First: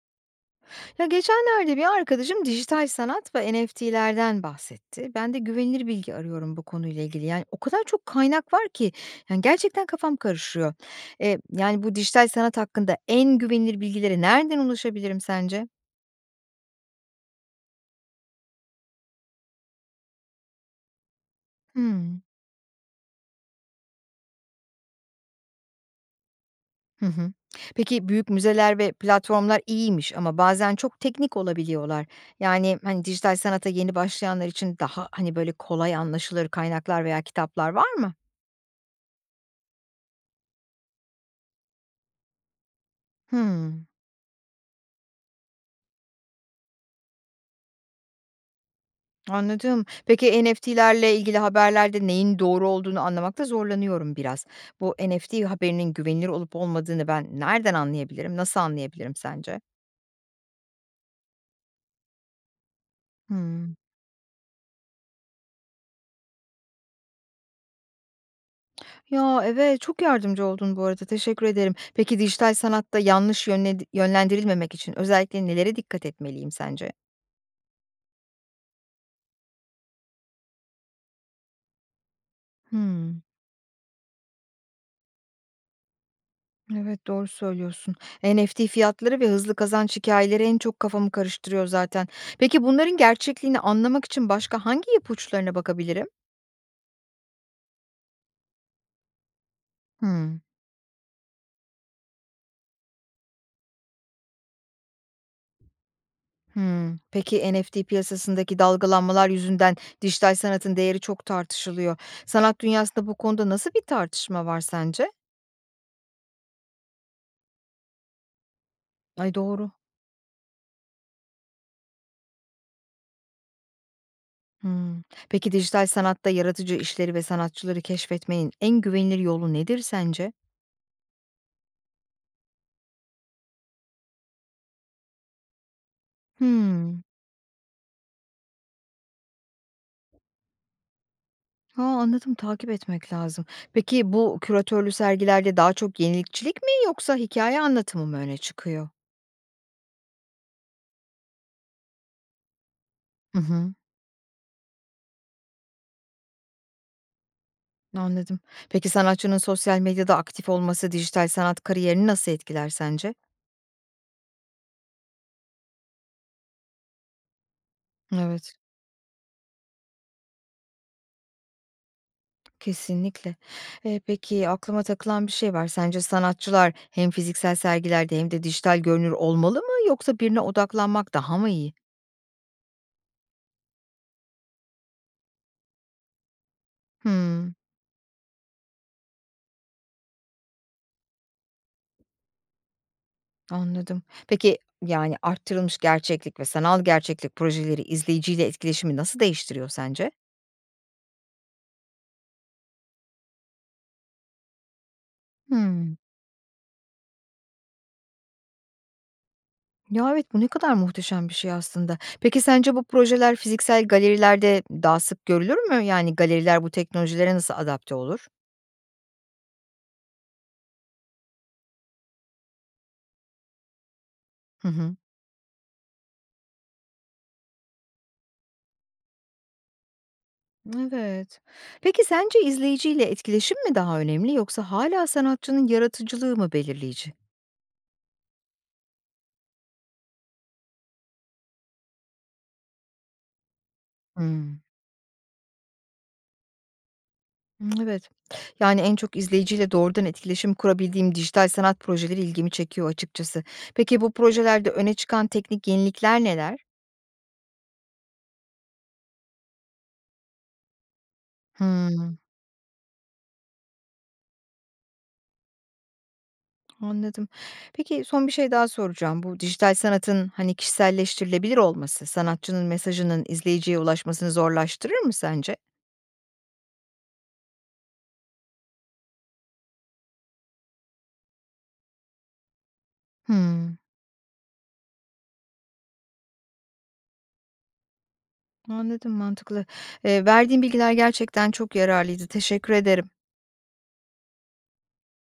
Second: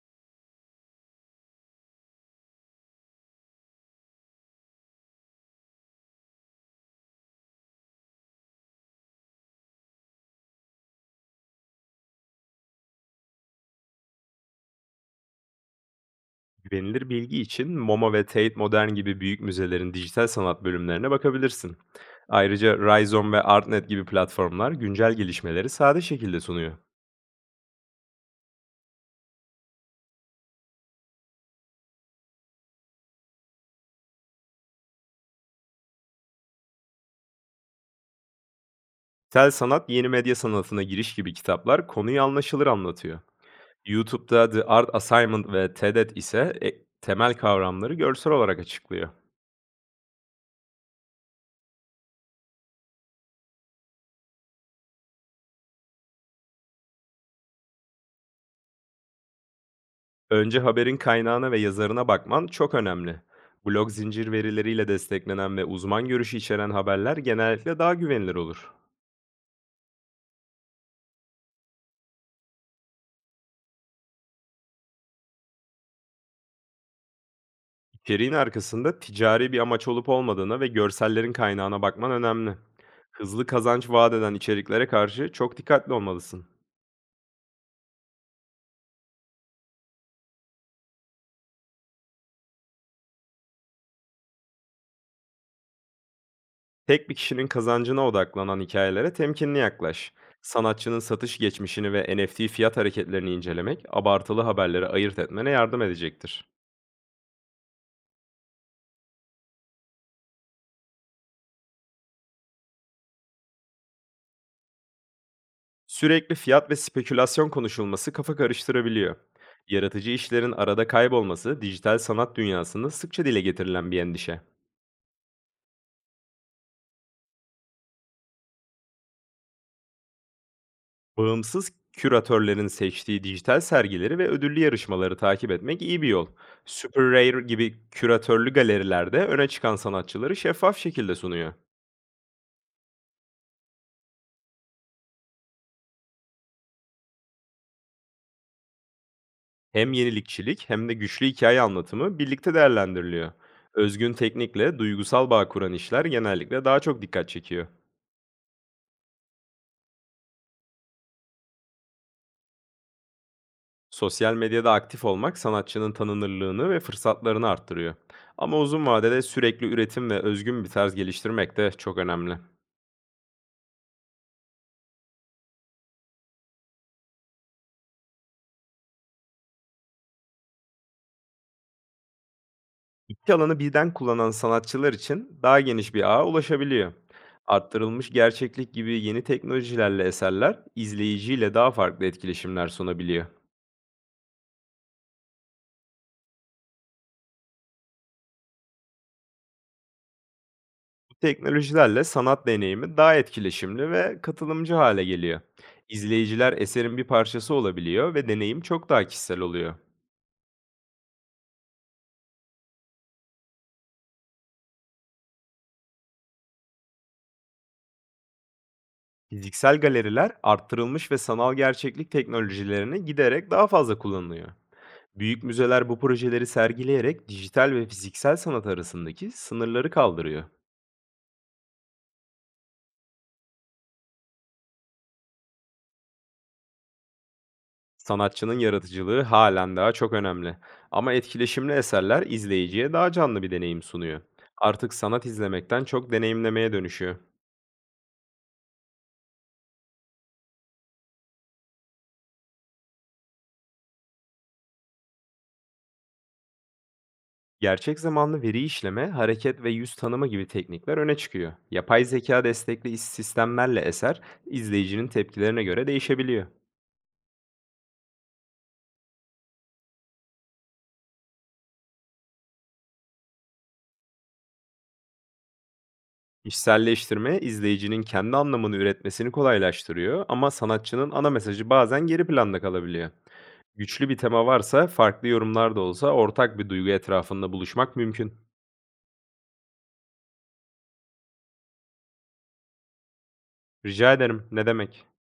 Ya geçenlerde bir arkadaşım dijital sanat ve NFT'lerden bahsetti. Ben de güvenilir bilgi arıyorum bu konuyla ilgili. Yani o kadar çok kaynak var ki yani gerçekten kafam karışıyor. E, yani bu dijital sanat hakkında en güvenilir bilgilere nereden ulaşabilirim sence? Güvenilir bilgi için MoMA ve Tate Modern gibi büyük müzelerin dijital sanat bölümlerine bakabilirsin. Hmm. Ayrıca Rhizome ve Artnet gibi platformlar güncel gelişmeleri sade şekilde sunuyor. Hı hı. Peki büyük müzeler ve platformlar iyiymiş ama bazen çok teknik olabiliyorlar. Yani hani dijital sanata yeni başlayanlar için daha hani böyle kolay anlaşılır kaynaklar veya kitaplar var mı? Tel Sanat Yeni Medya Sanatı'na giriş gibi kitaplar konuyu anlaşılır anlatıyor. Hmm. YouTube'da The Art Assignment ve TEDET ise temel kavramları görsel olarak açıklıyor. Anladım. Peki NFT'lerle ilgili haberlerde neyin doğru olduğunu anlamakta zorlanıyorum biraz. Bu NFT haberinin güvenilir olup olmadığını ben nereden anlayabilirim? Nasıl anlayabilirim sence? Önce haberin kaynağına ve yazarına bakman çok önemli. Hmm. Blog zincir verileriyle desteklenen ve uzman görüşü içeren haberler genellikle daha güvenilir olur. Ya evet, çok yardımcı oldun bu arada. Teşekkür ederim. Peki dijital sanatta yönlendirilmemek için özellikle nelere dikkat etmeliyim sence? İçeriğin arkasında ticari bir amaç olup olmadığına ve görsellerin kaynağına bakman önemli. Hmm. Hızlı kazanç vaat eden içeriklere karşı çok dikkatli olmalısın. Evet, doğru söylüyorsun. NFT fiyatları ve hızlı kazanç hikayeleri en çok kafamı karıştırıyor zaten. Peki bunların gerçekliğini anlamak için başka hangi ipuçlarına bakabilirim? Tek bir kişinin kazancına odaklanan hikayelere temkinli yaklaş. Hımm. Sanatçının satış geçmişini ve NFT fiyat hareketlerini incelemek, abartılı haberleri ayırt etmene yardım edecektir. Hımm. Peki, NFT piyasasındaki dalgalanmalar yüzünden dijital sanatın değeri çok tartışılıyor. Sanat dünyasında bu konuda nasıl bir tartışma var sence? Sürekli fiyat ve spekülasyon konuşulması kafa karıştırabiliyor. Ay, doğru. Yaratıcı işlerin arada kaybolması dijital sanat dünyasında sıkça dile getirilen bir endişe. Hımm. Peki, dijital sanatta yaratıcı işleri ve sanatçıları keşfetmenin en güvenilir yolu nedir sence? Bağımsız küratörlerin seçtiği dijital sergileri ve ödüllü yarışmaları takip etmek iyi bir yol. Hımm. Super Rare gibi küratörlü galerilerde öne çıkan sanatçıları şeffaf şekilde sunuyor. Ha, anladım, takip etmek lazım. Peki, bu küratörlü sergilerde daha çok yenilikçilik mi yoksa hikaye anlatımı mı öne çıkıyor? Hem yenilikçilik hem de güçlü hikaye anlatımı birlikte değerlendiriliyor. Hı hı. Özgün teknikle duygusal bağ kuran işler genellikle daha çok dikkat çekiyor. Anladım. Peki sanatçının sosyal medyada aktif olması dijital sanat kariyerini nasıl etkiler sence? Sosyal medyada aktif olmak sanatçının tanınırlığını ve fırsatlarını arttırıyor. Evet, Ama uzun vadede sürekli üretim ve özgün bir tarz geliştirmek de çok önemli. kesinlikle. Peki aklıma takılan bir şey var. Sence sanatçılar hem fiziksel sergilerde hem de dijital görünür olmalı mı, yoksa birine odaklanmak daha mı iyi? 2 alanı birden kullanan sanatçılar için daha geniş bir ağa ulaşabiliyor. Hımm, Arttırılmış gerçeklik gibi yeni teknolojilerle eserler izleyiciyle daha farklı etkileşimler sunabiliyor. anladım. Peki yani arttırılmış gerçeklik ve sanal gerçeklik projeleri izleyiciyle etkileşimi nasıl değiştiriyor sence? Bu teknolojilerle sanat deneyimi daha etkileşimli ve katılımcı hale geliyor. Hımm. İzleyiciler eserin bir parçası olabiliyor ve deneyim çok daha kişisel oluyor. Ya, evet, bu ne kadar muhteşem bir şey aslında. Peki sence bu projeler fiziksel galerilerde daha sık görülür mü? Yani galeriler bu teknolojilere nasıl adapte olur? Fiziksel galeriler arttırılmış ve sanal gerçeklik teknolojilerini giderek daha fazla kullanılıyor. Hı hı. Büyük müzeler bu projeleri sergileyerek dijital ve fiziksel sanat arasındaki sınırları kaldırıyor. Evet. Peki sence izleyiciyle etkileşim mi daha önemli, yoksa hala sanatçının yaratıcılığı mı belirleyici? Sanatçının yaratıcılığı halen daha çok önemli, ama etkileşimli eserler izleyiciye daha canlı bir deneyim sunuyor. Hımm. Artık sanat izlemekten çok deneyimlemeye dönüşüyor. Evet. Yani en çok izleyiciyle doğrudan etkileşim kurabildiğim dijital sanat projeleri ilgimi çekiyor açıkçası. Peki bu projelerde öne çıkan teknik yenilikler neler? Gerçek zamanlı veri işleme, hareket ve yüz tanıma gibi teknikler öne çıkıyor. Yapay Hımm. zeka destekli iş sistemlerle eser, izleyicinin tepkilerine göre değişebiliyor. Anladım. Peki, son bir şey daha soracağım. Bu dijital sanatın, hani, kişiselleştirilebilir olması sanatçının mesajının izleyiciye ulaşmasını zorlaştırır mı sence? İşselleştirme, izleyicinin kendi anlamını üretmesini kolaylaştırıyor, ama sanatçının ana mesajı bazen geri planda kalabiliyor. Hımm. Güçlü bir tema varsa, farklı yorumlar da olsa ortak bir duygu etrafında buluşmak mümkün. Anladım, mantıklı. Verdiğin bilgiler gerçekten çok yararlıydı. Teşekkür ederim. Rica ederim, ne demek?